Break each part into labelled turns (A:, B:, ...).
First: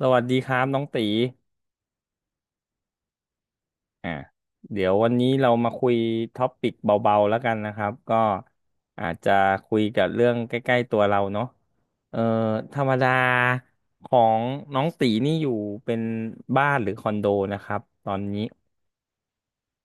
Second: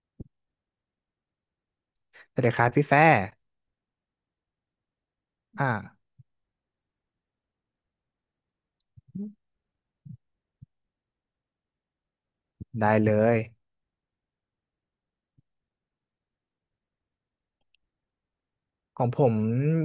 A: สวัสดีครับน้องตี
B: สวัสดีครับพี่แฟร์
A: อ่าเดี๋ยววันนี้เรา
B: อ่า
A: มาคุยท็อปิกเบาๆแล้วกันนะครับก็อาจจะคุยกับเรื่องใกล้ๆตัวเราเนาะเอ่อธรรม
B: ได้
A: ดา
B: เลย
A: ของน้องตีนี่อยู่เป็นบ้านหรือคอนโดนะครับตอนนี้
B: ของผม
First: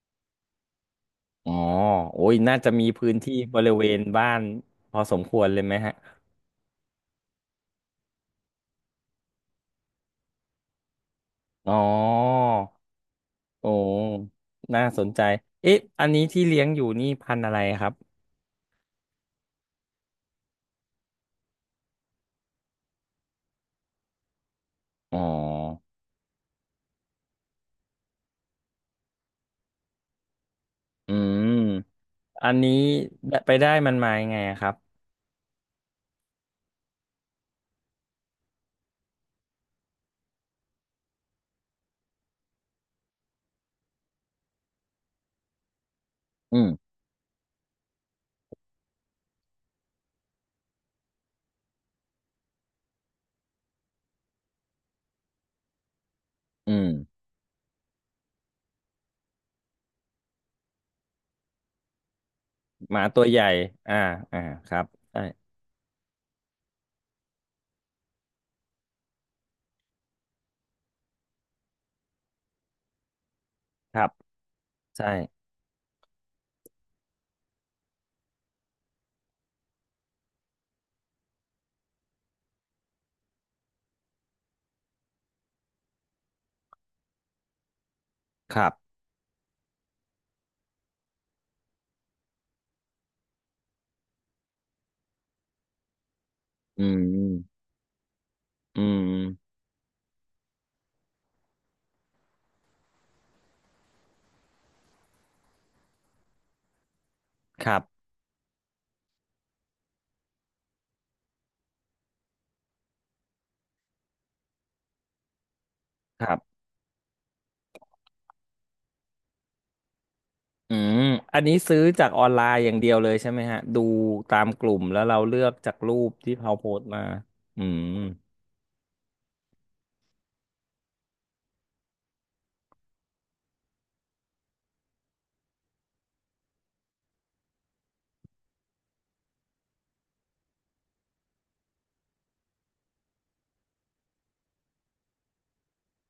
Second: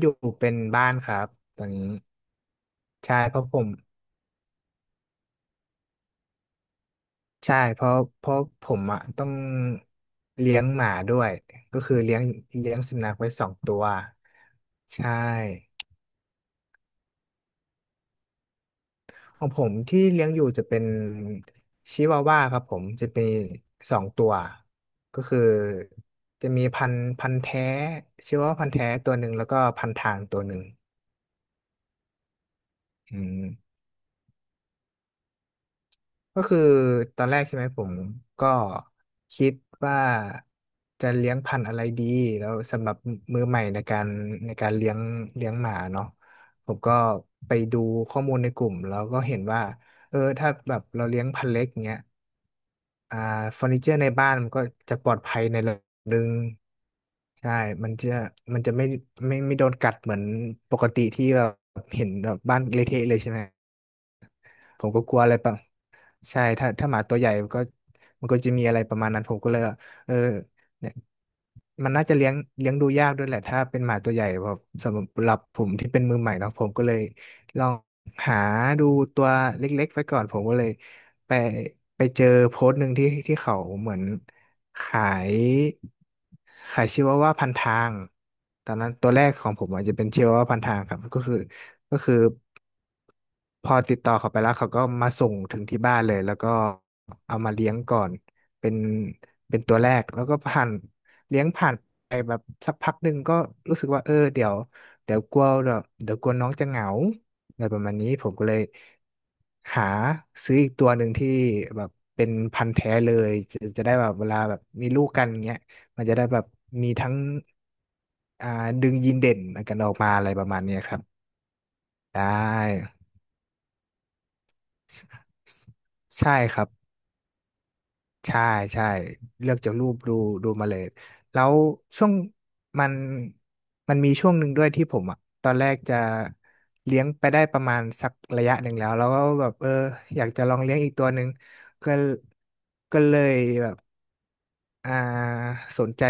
B: อยู่เป็นบ้านครับ
A: อ๋อ
B: ตอนนี้
A: โอ้ยน่าจะมีพื้น
B: ใช่
A: ที่
B: เพราะผ
A: บ
B: ม
A: ริเวณบ้านพอสมควรเลยไหมฮะ
B: ใช่เพราะเพราะผมอ่ะต้องเลี้ยงหมาด้วย
A: อ๋อ
B: ก็คือเลี้ยงสุนัขไว้สอง
A: โอ
B: ตัว
A: ้น่า
B: ใช
A: สนใจ
B: ่
A: เอ๊ะอันนี้ที่เลี้ยงอยู่นี่พันธุ์อะไรครับ
B: ของผมที่เลี้ยงอยู่จะเป็นชิวาว่าครับผมจะเป็นสองตัว
A: อ๋
B: ก็คือ
A: อ
B: จะมีพันธุ์แท้ชิวาว่าพันธุ์แท้ตัวหนึ่งแล้วก็พันทางตัวหนึ่ง
A: อืม อันนี้
B: อืม
A: ไปได้มันมายังไงอะครับ
B: ก็คือตอนแรกใช่ไหมผมก็คิดว่าจะเลี้ยงพันธุ์อะไรดีแล้วสำหรับมือใหม่ในการเลี้ยงหมาเนาะ
A: อืม
B: ผมก็ไปดูข้อมูลในกลุ่มแล้วก็เห็นว่าเออถ้าแบบเราเลี้ยงพันธุ์เล็กเงี้ยอ่าเฟอร์นิเจอร์ในบ้านมันก็จะปลอดภัยในระดับหนึ่ง
A: อืม
B: ใช่ มันจะมันจะไม่โดนกัดเหมือนปกติที่เบบเห็นแบบบ้านเละ
A: หมา
B: เทะเลย
A: ตัว
B: ใช่
A: ให
B: ไหม
A: ญ่ อ่าอ่าครั
B: ผ
A: บ
B: มก็กลั
A: ใช่
B: วอะไรปะ ใช่ถ้าหมาตัวใหญ่มันก็มันก็จะมีอะไรประมาณนั้นผมก็เลยว่าเออเนี่ยมันน่าจะเลี้ยงดูยากด้วยแหละถ้าเป็นห
A: ค
B: มา
A: รั
B: ตั
A: บ
B: วใหญ่แบบสำ
A: ใ
B: หรับ
A: ช่
B: ผมที่เป็นมือใหม่เนาะผมก็เลยลองหาดูตัวเล็กๆไว้ก่อนผมก็เลยไปเจอโพสต์หนึ่งที่เขาเหมือนขายชิวาว่าพันทาง
A: ครั
B: ตอนนั้น
A: บ
B: ตัวแรกของผมอาจจะเป็นชิวาว่าพันทางครับก็คือก็คือ พอติดต่อเขาไปแล้วเขาก็มาส่งถึงที่บ้านเลยแล้วก็
A: อื
B: เอามา
A: ม
B: เลี้ยงก่อนเป็น
A: อืม
B: ตัวแรกแล้วก็ผ่านเลี้ยงผ่านไปแบบสักพักหนึ่งก็รู้สึกว่าเออเดี๋ยวกลัวแบบเดี๋ยวกลัวน้องจะเหงาอะ
A: ค
B: ไรป
A: รั
B: ระมาณ
A: บ
B: นี้ผมก็เลยหาซื้ออีกตัวหนึ่งที่แบบเป็นพันธุ์แท้เลยจะได้แบบเวลาแบบมีลูกกันเงี้ยมันจะ
A: ค
B: ได้
A: รั
B: แบบ
A: บ
B: มีทั้งอ่าดึงยีนเด่นกันออกมาอะไรประมาณ
A: อื
B: เนี้ยครั
A: ม
B: บ
A: อันนี้ซื้อจากอ
B: ได้
A: อนไลน์อย่างเดียวเลยใช่ไหมฮะดูตามกลุ่มแล้วเราเลือกจากรูป
B: ใช่
A: ที่เขา
B: ครั
A: โพ
B: บ
A: สต์มา อืม
B: ใช่ใช่เลือกจากรูปดูมาเลยแล้วช่วงมันมันมีช่วงหนึ่งด้วยที่ผมอ่ะตอนแรกจะเลี้ยงไปได้ประมาณสักระยะหนึ่งแล้วก็แบบเอออยากจะลองเลี้ยงอีกตัวหนึ่งก็ก็เลยแบบอ่าสนใจ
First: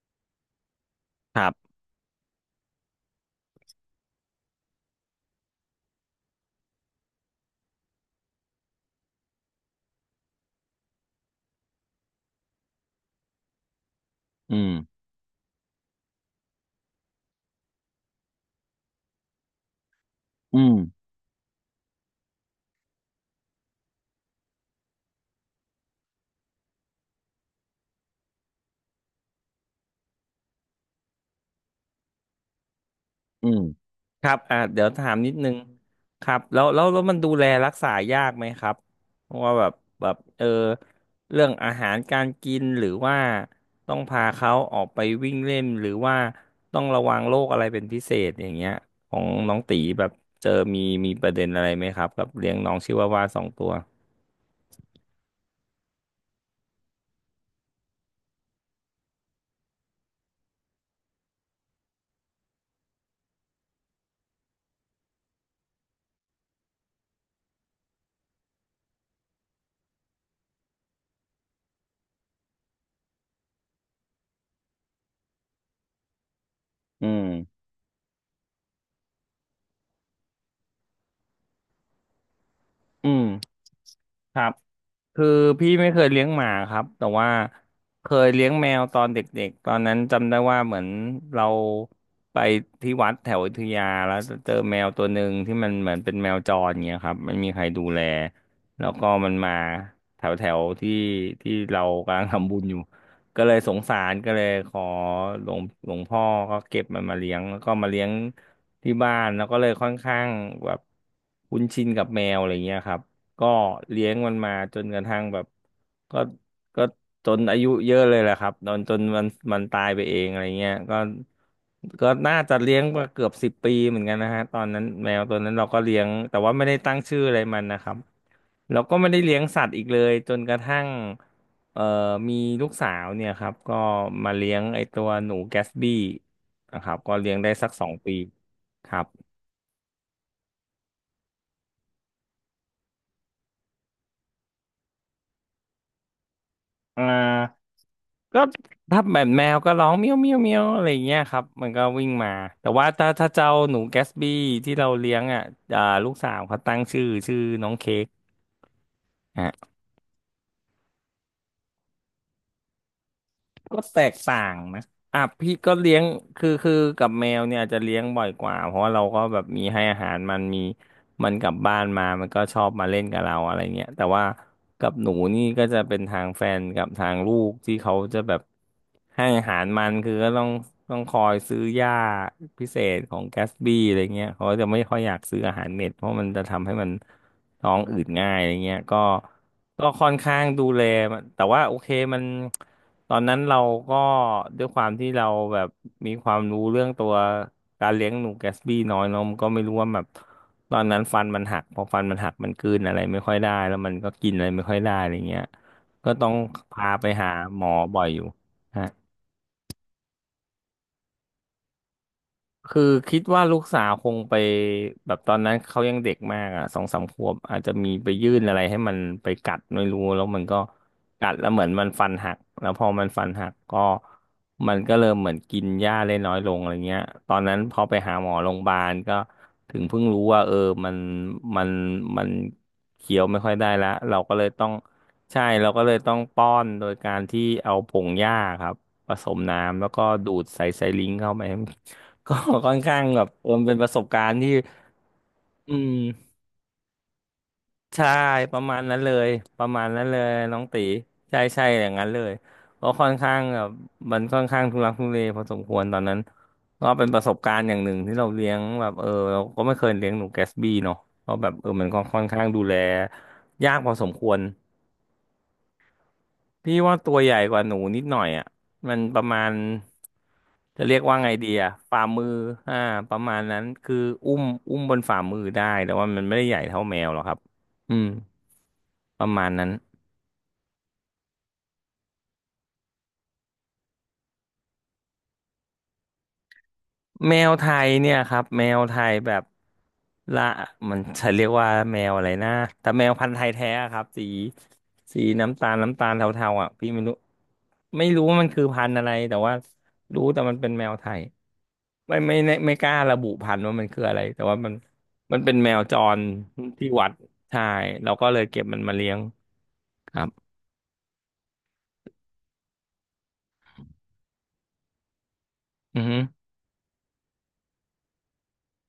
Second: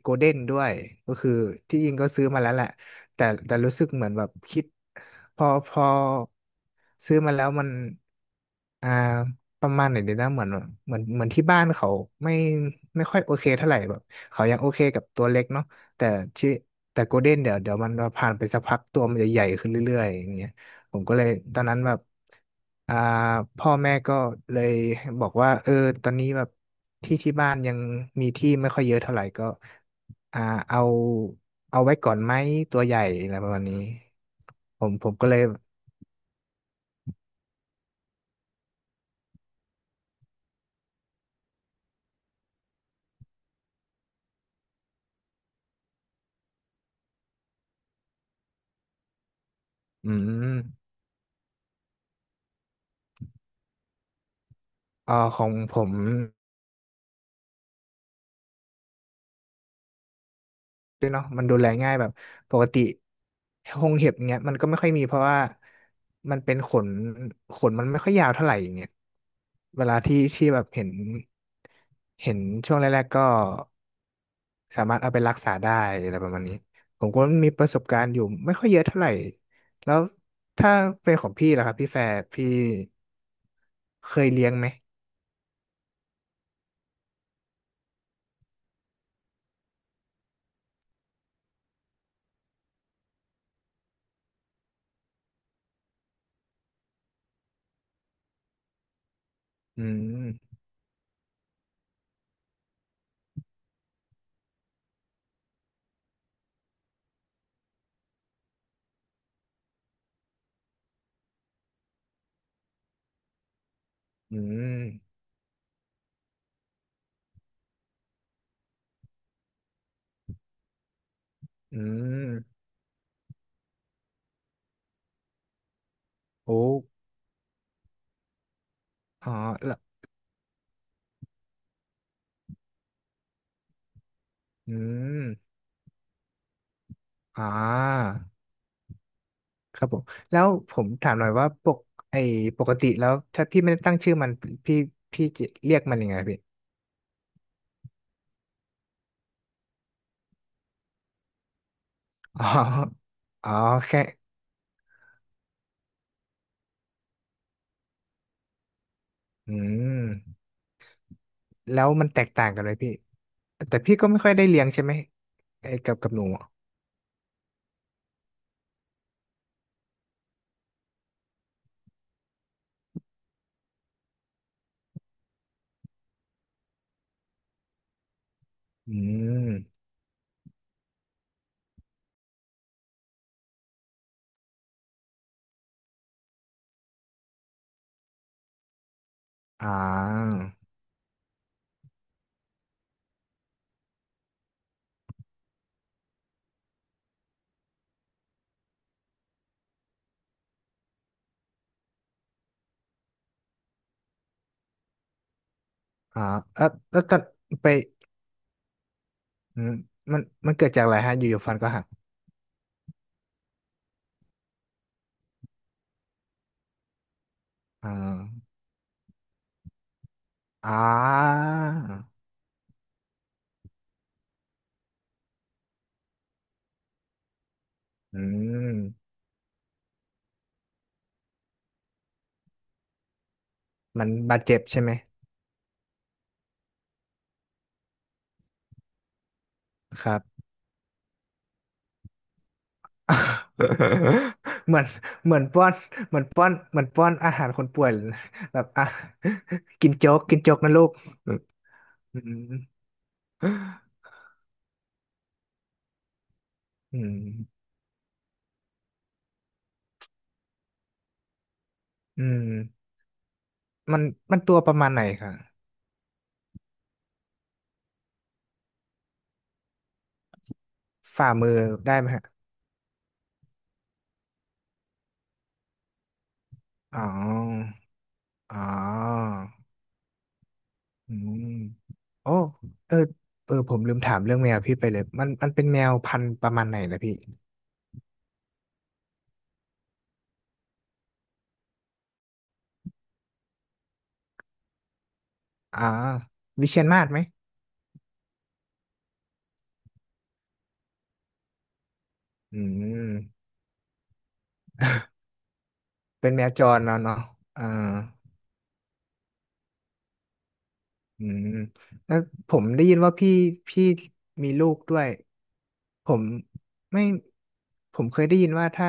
B: โกลเด้นด้วยก็คือ
A: ครับ
B: ที่จริงก็ซื้อมาแล้วแหละแต่รู้สึกเหมือนแบบคิดพอซื้อมาแล้วมัน อ่าประมาณไหนดีนะเหมือนที่บ้านเขาไม่ค่อยโอเคเท่าไหร่แบบเขา
A: อื
B: ยังโอ
A: ม
B: เคกับตัวเล็กเนาะแต่ชื่อแต่โกลเด้นเดี๋ยวมันผ่านไปสักพักตัวมันจะใหญ่ขึ้นเรื่อยๆอย่างเงี้ย
A: อืม
B: ผมก็เลยตอนนั้นแบบอ่าพ่อแม่ก็เลยบอกว่าเออตอนนี้แบบที่บ้านยังมีที่ไม่ค่อยเยอะเท่าไหร่ก็อ่าเอาไว้ก่อนไหมตัวใหญ่อะไร
A: อื
B: ประ
A: ม
B: มาณนี้
A: ครับอ่า
B: ผ
A: เดี๋ยว
B: ม
A: ถาม
B: ก็
A: นิด
B: เลย
A: นึงครับแล้วมันดูแลรักษายากไหมครับเพราะว่าแบบเออเรื่องอาหารการกินหรือว่าต้องพาเขาออกไปวิ่งเล่นหรือว่าต้องระวังโรคอะไรเป็นพิเศษอย่างเงี้ยของน้องตีแบ
B: อื
A: บเจอมี
B: ม
A: มีประเด็นอะไรไหมครับกับเลี้ยงน้องชิวาวาสองตัว
B: ของผม ด้วยเนาะมันดูแลง่ายแบบปกติหงเห็บอย่างเงี้ยมันก็ไม่ค่อยมีเพราะว่ามันเป็นขนขนมันไม่ค่อยยาวเท่าไหร่อย่างเงี้ยเวลาที่แบบเห็นเห็นช่วงแรกๆก็สามารถเอาไปรักษาได้อะไรประมาณนี้ผ
A: อื
B: มก็
A: ม
B: มีประสบการณ์อยู่ไม่ค่อยเยอะเท่าไหร่แล้วถ้าเป็นของพี่ล่ะครับพี่แฟร์พี่
A: อืม
B: เคย
A: ครั
B: เลี้ย
A: บ
B: งไหม
A: คือพี่ไม่เคยเลี้ยงหมาครับแต่ว่าเคยเลี้ยงแมวตอนเด็กๆตอนนั้นจำได้ว่าเหมือนเราไปที่วัดแถวอยุธยาแล้วเจอแมวตัวหนึ่งที่มันเหมือนเป็นแมวจรเงี้ยครับไม่มีใครดูแลแล้วก็มันมา
B: อื
A: แถวแถ
B: ม
A: วที่ที่เรากำลังทำบุญอยู่ก็เลยสงสารก็เลยขอหลวงพ่อก็เก็บมันมาเลี้ยงแล้วก็มาเลี้ยงที่บ้านแล้วก็เลยค่อนข้างแบบคุ้นชินกับแมวอะไรเงี้ยครับ ก็เลี้ยงมัน
B: อื
A: มาจ
B: ม
A: นกระทั่งแบบก็ก็จนอายุเยอะเลยแหละครับตอนจนมันตายไปเองอะไรเงี้ยก็
B: อื
A: น่าจะ
B: ม
A: เลี้ยงมาเกือบสิบปีเหมือนกันนะฮะตอนนั้นแมวตัวนั้นเราก็เลี้ยงแต่ว่า
B: โอ้
A: ไม่ได้ตั้งชื่ออะไรมันนะครับเราก็ไม่ได้
B: อ๋อ
A: เลี้ยงสัต
B: แล้
A: ว์
B: ว
A: อีกเลยจนกระทั่งเอ่อมีลูกสาวเนี่ยครับก็มาเลี้ยง
B: อื
A: ไอตัว
B: ม
A: หนูแกสบี้นะครับก็เลี้ยง
B: อ่
A: ได้สักสอง
B: า
A: ปีครับ
B: ครับผมแล้วผมถามหน่อยว่าปกไอปกติแล้วถ้าพี่ไม่ได้ตั้งชื่อมันพี่จะเรียกมันยังไงพี่
A: อ่าก็ถ้าแบบแมวก็ร้องเมียวเมียวเมียวอะไรอย่างเงี้ยครับมันก็วิ่งมา
B: อ๋อ
A: แต่ว่าถ้าเจ้า
B: อ๋อ
A: หนูแก
B: แค่
A: สบี้ที่เราเลี้ยงอ่ะอ่าลูกสาวเขาตั้งชื่อน้องเค้ก
B: อืมแล้วมันแตกต่างกันเลยพี่แต่
A: ก็
B: พี่
A: แต
B: ก็
A: ก
B: ไม่ค่อย
A: ต่า
B: ได้
A: ง
B: เลี้ยง
A: นะ
B: ใช่ไหม
A: อ่ะพี่
B: ไอ้
A: ก็
B: กั
A: เลี้
B: บ
A: ยง
B: หนูอะ
A: คือกับแมวเนี่ยอาจจะเลี้ยงบ่อยกว่าเพราะว่าเราก็แบบมีให้อาหารมันมีมันกลับบ้านมามันก็ชอบมาเล่นกับเราอะไรเงี้ยแต่ว่ากับหนูนี่ก็จะเป็นทางแฟนกับทางลูกที่เขาจะแบบ
B: อื
A: ให้อาหาร
B: ม
A: มันคือก็ต้องคอยซื้อหญ้าพิเศษของแกสบี้อะไรเงี้ยเขาก็จะไม่ค่อยอยากซื้ออาหารเม็ดเพราะมันจะทำให้มันท้องอืดง่ายอะไรเงี้ยก็
B: อ่
A: ก็ค่อนข้า
B: า
A: งดูแลมันแต่ว่าโอเคมัน ตอนนั้นเราก็ด้วยความที่เราแบบมีความรู้เรื่องตัวการเลี้ยงหนูแกสบี้น้อยเนาะมันก็ไม่รู้ว่าแบบตอนนั้นฟันมันหักพอฟันมันหักมันกลืนอะไรไม่ค่อยได้แล้วมันก็กินอะไรไม่ค่อยได้อะไรเงี้ยก็
B: อ่า
A: ต้อง
B: แล้ว
A: พาไป
B: ตอน
A: หาหม
B: ไป
A: อบ่อยอยู่ฮะ
B: อืมมันเกิดจากอะไรฮะอยู่ๆฟันก็หัก
A: คือคิดว่าลูกสาวคงไปแบบตอนนั้นเขายังเด็กมากอ่ะสองสามขวบอาจจะ
B: อ่
A: มีไปยื่น
B: า
A: อะไรให้มันไปกัดไม่รู้แล้วมันก็
B: อ่า
A: กัดแล้วเหมือนมันฟันหักแล้วพอมันฟันหักก็มันก็เริ่มเหมือนกินหญ้าได้น้อยลงอะไรเงี้ยตอนนั้นพอไปหา
B: อื
A: หมอโรงพยาบา
B: ม
A: ลก็ถึงเพิ่งรู้ว่าเออมันมันมันเคี้ยวไม่ค่อยได้ละ
B: มัน
A: เราก็
B: บาด
A: เลย
B: เจ็บ
A: ต้อง
B: ใช่ไหม
A: ใช่เราก็เลยต้องป้อนโดยการที่เอาผงหญ้าครับผสมน้ำแล้วก็
B: ครับ
A: ดูดใส่ไซลิงเข้าไป ก็ ค่อนข้างแบบเออมันเป็นประสบ การณ์ที่
B: เหมือนป้อ
A: อื
B: น
A: ม
B: เหมือนป้อนอาหารคนป่วยเล
A: ใช่
B: ย
A: ป
B: แบ
A: ระ
B: บ
A: มาณ
B: อ่ะ
A: นั้นเลยประมาณ
B: กิน
A: นั้น
B: โจ๊
A: เล
B: ก
A: ยน้อง
B: นะ
A: ตี
B: ลูก
A: ใช่ใช่อย่างนั้นเล
B: อื
A: ย
B: ม
A: ก็ค่อนข้างแบบมันค่อนข้างทุรักทุเลพอสมควรตอนนั้นก็
B: อื
A: เป็นประสบการ
B: ม
A: ณ์อย่างหนึ่งที่เราเลี้ยงแบบเออเราก็ไม่เคยเลี้ยงหนูแกสบี้เนาะก็แบบเออมันก็ค่
B: อื
A: อนข้างดูแล
B: ม
A: ยากพอ
B: มัน
A: สมควร
B: ตัวประมาณไหนคะ
A: พี่ว่าตัวใหญ่กว่าหนูนิดหน่อยอ่ะ มันประมาณจะเรียกว่าไง
B: ฝ่า
A: ดี
B: มือ
A: อ่ะ
B: ได้
A: ฝ่า
B: ไหม
A: มื
B: ฮะ
A: ออ่าประมาณนั้น คืออุ้มอุ้มบนฝ่ามือได้ แต่ว่ามันไม่ได้ใหญ่เท่าแม
B: อ๋อ
A: วหรอกครับ อืม
B: อ๋
A: ป
B: อ
A: ระมาณนั้น
B: อืมโอ้เออผมลืมถามเรื่องแมวพี่ไปเลยมันเป็นแมวพันธุ์ประมาณไหนนะพี่
A: แมวไทยเนี่ยครับแมวไทยแบบละมันจะเรียกว่าแมวอะไรนะแต่แมวพันธุ์ไทยแท้อะครับสีน้ำตาล
B: อ๋อ
A: เทาๆ
B: วิ
A: อ่ะ
B: เชียร
A: พี่ไม่
B: มาศ
A: รู้
B: ไหม
A: ไม่รู้ว่ามันคือพันธุ์อะไรแต่ว่ารู้แต่มันเป็นแมวไทยไม่ไม่ไม่
B: อื
A: ไม่กล้า
B: ม
A: ระบุพันธุ์ว่ามันคืออะไรแต่ว่ามันมันเป็นแมวจร
B: เป็นแมวจร
A: ที่
B: เนาะ
A: วัด
B: เนาะ
A: ใช่
B: อ่า
A: เราก็เลยเก็บมันมาเลี้ยงครับ
B: อืมแล้วผมได้ยินว่าพี่พี่มีลูกด้วย
A: อือ
B: ผ
A: ฮึ
B: มไม่ผมเคยได้ยินว่าถ้า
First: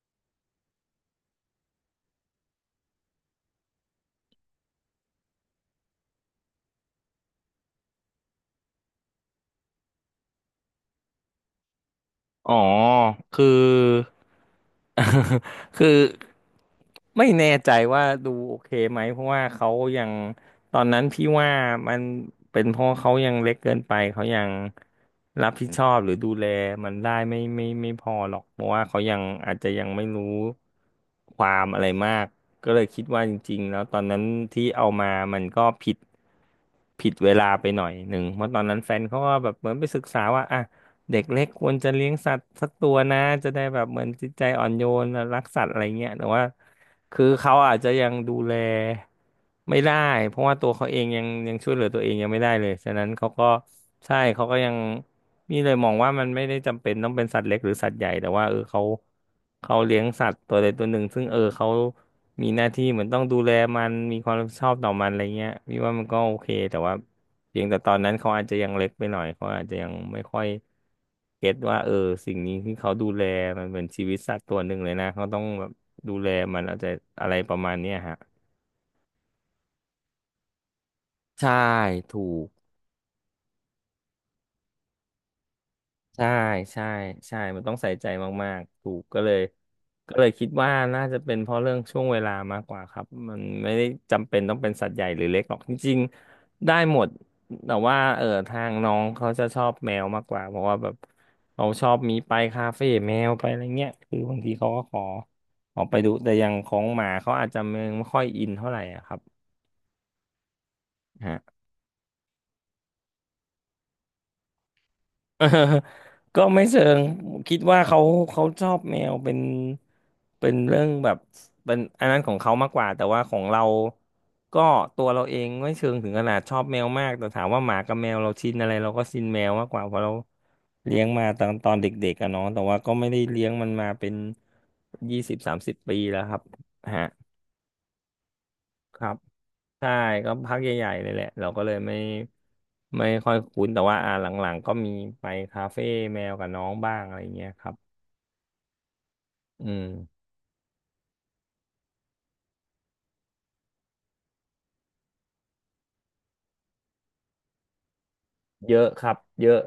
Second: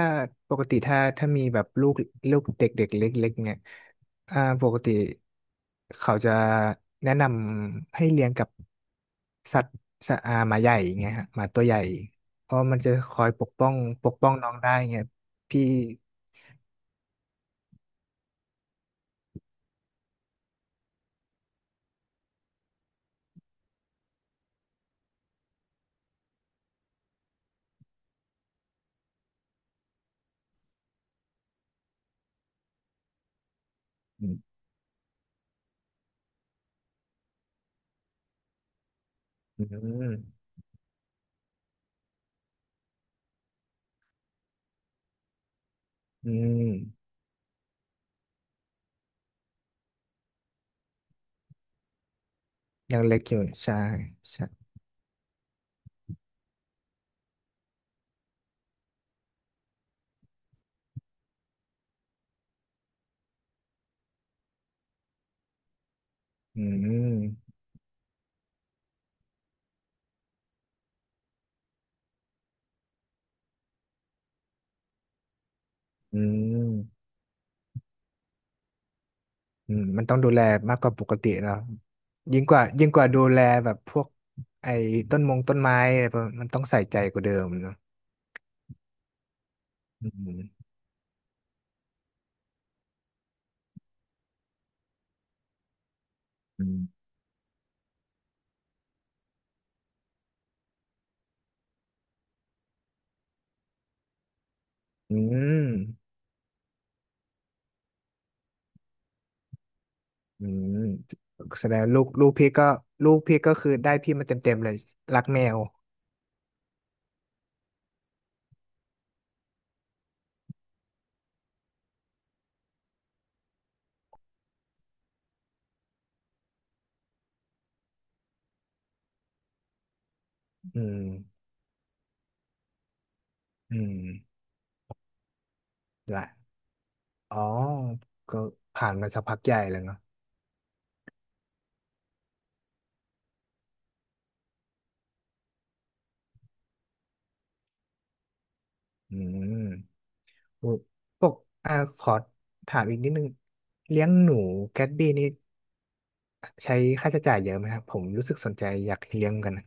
B: ปกติถ้ามีแบบลูกเด็กๆเล็กๆเนี่ยอ่าปกติเขาจะแนะนำให้เลี้ยงกับสัตว์หมาใหญ่อย่างเงี้ยฮะหมาตัวใหญ่เพ
A: อ๋อ
B: ราะมันจะคอยป
A: คือ
B: กป้องน้องได้เงี้ยพี่
A: คือไม่แน่ใจว่าดูโอเคไหมเพราะว่าเขายังตอนนั้นพี่ว่ามันเป็นเพราะเขายังเล็กเกินไปเขายังรับผิดชอบหรือดูแลมันได้ไม่พอหรอกเพราะว่าเขายังอาจจะยังไม่รู้ความอะไรมากก็เลยคิดว่าจริงๆแล้วตอนนั้น
B: อืม
A: ที่เอามามันก็ผิดเวลาไปหน่อยหนึ่งเพราะตอนนั้นแฟนเขาก็แบบ
B: อื
A: เหมือนไปศึก
B: ม
A: ษาว่าอ่ะ เด็กเล็กควรจะเลี้ยงสัตว์สักตัวนะจะได้แบบเหมือนจิตใจอ่อนโยนรักสัตว์อะไรเงี้ยแต่
B: อื
A: ว่า
B: ม
A: คือเขาอาจจะยังดูแลไม่ได้เพราะว่าตัวเขาเองยังช่วยเหลือตัวเองยังไม่ได้เลยฉะ
B: ยัง
A: นั้น
B: เล็ก
A: เขา
B: อยู่
A: ก็
B: ใช่
A: ใช่
B: ใช่
A: เขาก็ยังนี่เลยมองว่ามันไม่ได้จำเป็นต้องเป็นสัตว์เล็กหรือสัตว์ใหญ่แต่ว่าเออเขาเลี้ยงสัตว์ตัวใดตัวหนึ่งซึ่งเออเขามีหน้าที่เหมือนต้องดูแลมันมีความรับผิดชอบต่อมันอะไรเงี้ยพี่ว่ามันก็โอเค
B: อื
A: แต่ว่า
B: ม
A: เพียงแต่ตอนนั้นเขาอาจจะยังเล็กไปหน่อยเขาอาจจะยังไม่ค่อยเก็ตว่าเออสิ่งนี้ที่เขาดูแลมันเหมือนชีวิตสัตว์ตัวหนึ่งเลยนะเขาต้องแบบดู
B: อื
A: แลมัน
B: ม
A: เอาใจอะไรประมาณเนี้ยฮะ
B: อืมมันต้องดูแลมากกว่าปกติเน
A: ใช่
B: อะ
A: ถู
B: ยิ่ง
A: ก
B: กว่าดูแลแบบพวกไอ้ต้นมงต้นไม้อะไรพวก
A: ใช่
B: มันต้องใส่
A: ใช่
B: ใจกว่าเดิ
A: ใช่
B: ม
A: มัน
B: เน
A: ต้อ
B: อะ
A: งใส่ใจมากๆถูกก็เลย
B: อื
A: ก็เลยคิด
B: ม
A: ว่าน่าจะเป็นเพราะเรื่องช่วงเวลามากกว่าครับมันไม่ได้จำเป็นต้องเป็นสัตว์ใหญ่หรือเล็กหรอกจริง
B: อื
A: ๆได้
B: ม
A: หมดแต่ว่าเออทางน้องเขาจะชอบแมวมากกว่าเพราะว่าแบบเขาชอบมีไปคาเฟ่แมวไปอะไรเงี้ยคือบางทีเขาก็ขอ
B: อืม
A: ออกไปดูแต่อย่างของหมาเขาอาจจะยังไม่ค่อยอินเท่าไหร่อะครับ
B: อืมแสดงลูกพี่ก็ลูกพี่ก็คือได้พี่มาเต็มๆเลยรัก แม
A: เออ
B: ว
A: ก็ไม่เชิงคิดว่าเขาเขาชอบแมวเป็นเรื่องแบบเป็นอันนั้นของเขามากกว่าแต่ว่าของเราก็ตัวเราเองไม่เชิงถึงขนาดชอบแมวมากแต่ถามว่าหมากับแมวเราชินอะไรเราก็ชินแมวมากกว่าเพราะเรา
B: อื
A: เลี้
B: ม
A: ยงมาตอนเด็กๆอะเนาะแต่ว่าก็ไม่ได้เลี้ยงมัน
B: อื
A: มา
B: ม
A: เป็น20-30 ปีแล้ว
B: ละ
A: ครับ
B: อ๋อก็ผ่าน
A: ครั
B: มา
A: บ
B: สักพักใหญ่แล้ว
A: ใช่
B: เนาะ
A: ก็พักใหญ่ๆ เลยแหละ เราก็เลยไม่ค่อยคุ้น แต่ว่าอ่าหลังๆ ก็มีไปคาเฟ่แมวกับน้องบ้างอะไรเงี้ยครับ
B: อื
A: อืม
B: มพวกอ่าขอถามอีกนิดนึงเลี้ยงหนูแกตบี้นี่ ใช้ค่าใช้จ่ายเยอะไหมครับผมรู้สึกสนใจ
A: เยอะ
B: อยา
A: ค
B: ก
A: รับ
B: เลี้ยง
A: เย
B: กัน
A: อะ
B: น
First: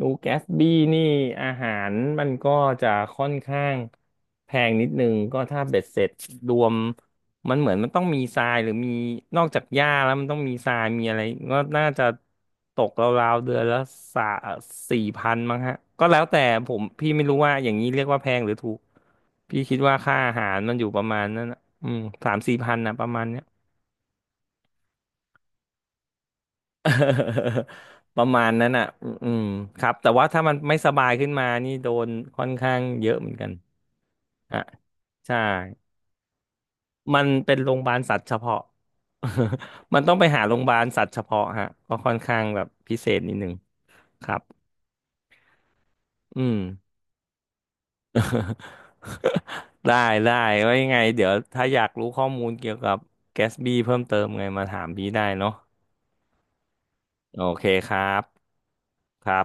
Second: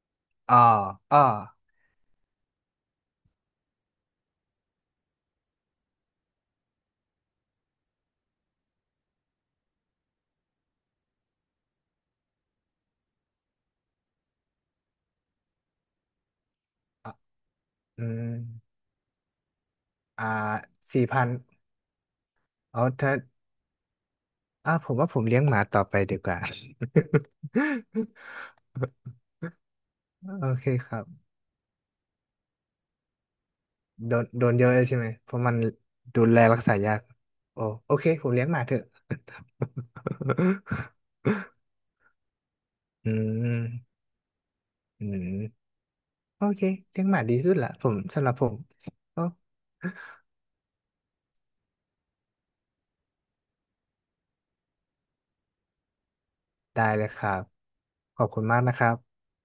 A: นูแกส
B: อ่
A: บี้นี่
B: อ
A: อาหารมันก็จะค่อนข้างแพงนิดนึงก็ถ้าเบ็ดเสร็จรวมมันเหมือนมันต้องมีทรายหรือมีนอกจากหญ้าแล้วมันต้องมีทรายมีอะไรก็น่าจะตกราวๆเดือนละสาสี่พันมั้งฮะก็แล้วแต่ผมพี่
B: อ่ะ
A: ไม่รู้ว่าอย่างนี้เรี
B: อื
A: ยกว่า
B: ม
A: แพงหรือถูกพี่คิดว่าค่า
B: อ่า
A: อาหารมันอยู่ป
B: สี่
A: ระมา
B: พั
A: ณ
B: น
A: นั้นนะอืม3,000-4,000
B: อ๋อ
A: นะประ
B: ถ้า
A: มาณเนี้ย
B: ผมว่าผมเลี้ยงหมาต่อไปดีกว่า
A: ประมาณนั้นอ่ะอืมอืมครับแต่ว่าถ้า
B: โอ
A: มัน
B: เค
A: ไม่ส
B: ครั
A: บา
B: บ
A: ยขึ้นมานี่โดนค่อนข้างเยอะเหมือนกัน
B: โดน
A: อ่ะ
B: เยอะเลยใช่ไหมเพ
A: ใช่
B: ราะมันดูแลรักษายาก
A: มันเป็น
B: โอ้
A: โรงพยา
B: โอ
A: บาล
B: เค
A: สัต
B: ผ
A: ว์
B: ม
A: เฉ
B: เลี้ยงห
A: พาะ
B: มาเถอะ
A: มันต้องไปหาโรงพยาบาลสัตว์เฉพาะฮะก็ค่อนข้างแบบพิ เศ
B: อื
A: ษนิดนึง
B: ม
A: ครับ
B: อืม
A: อื
B: โอเค
A: ม
B: เลี้ยงหมาดีสุดละผมสำหรับผม ก็
A: ได้ ได้ไว้ยังไง เดี๋ยวถ้าอยากรู้ข้อมูลเกี่ยวกับแกสบีเพิ่มเติมไงมาถามพี่ได้เนาะ
B: ได้เลยครั
A: โอ
B: บ
A: เคครั
B: ข
A: บ
B: อบคุณมากนะครับ
A: ครับ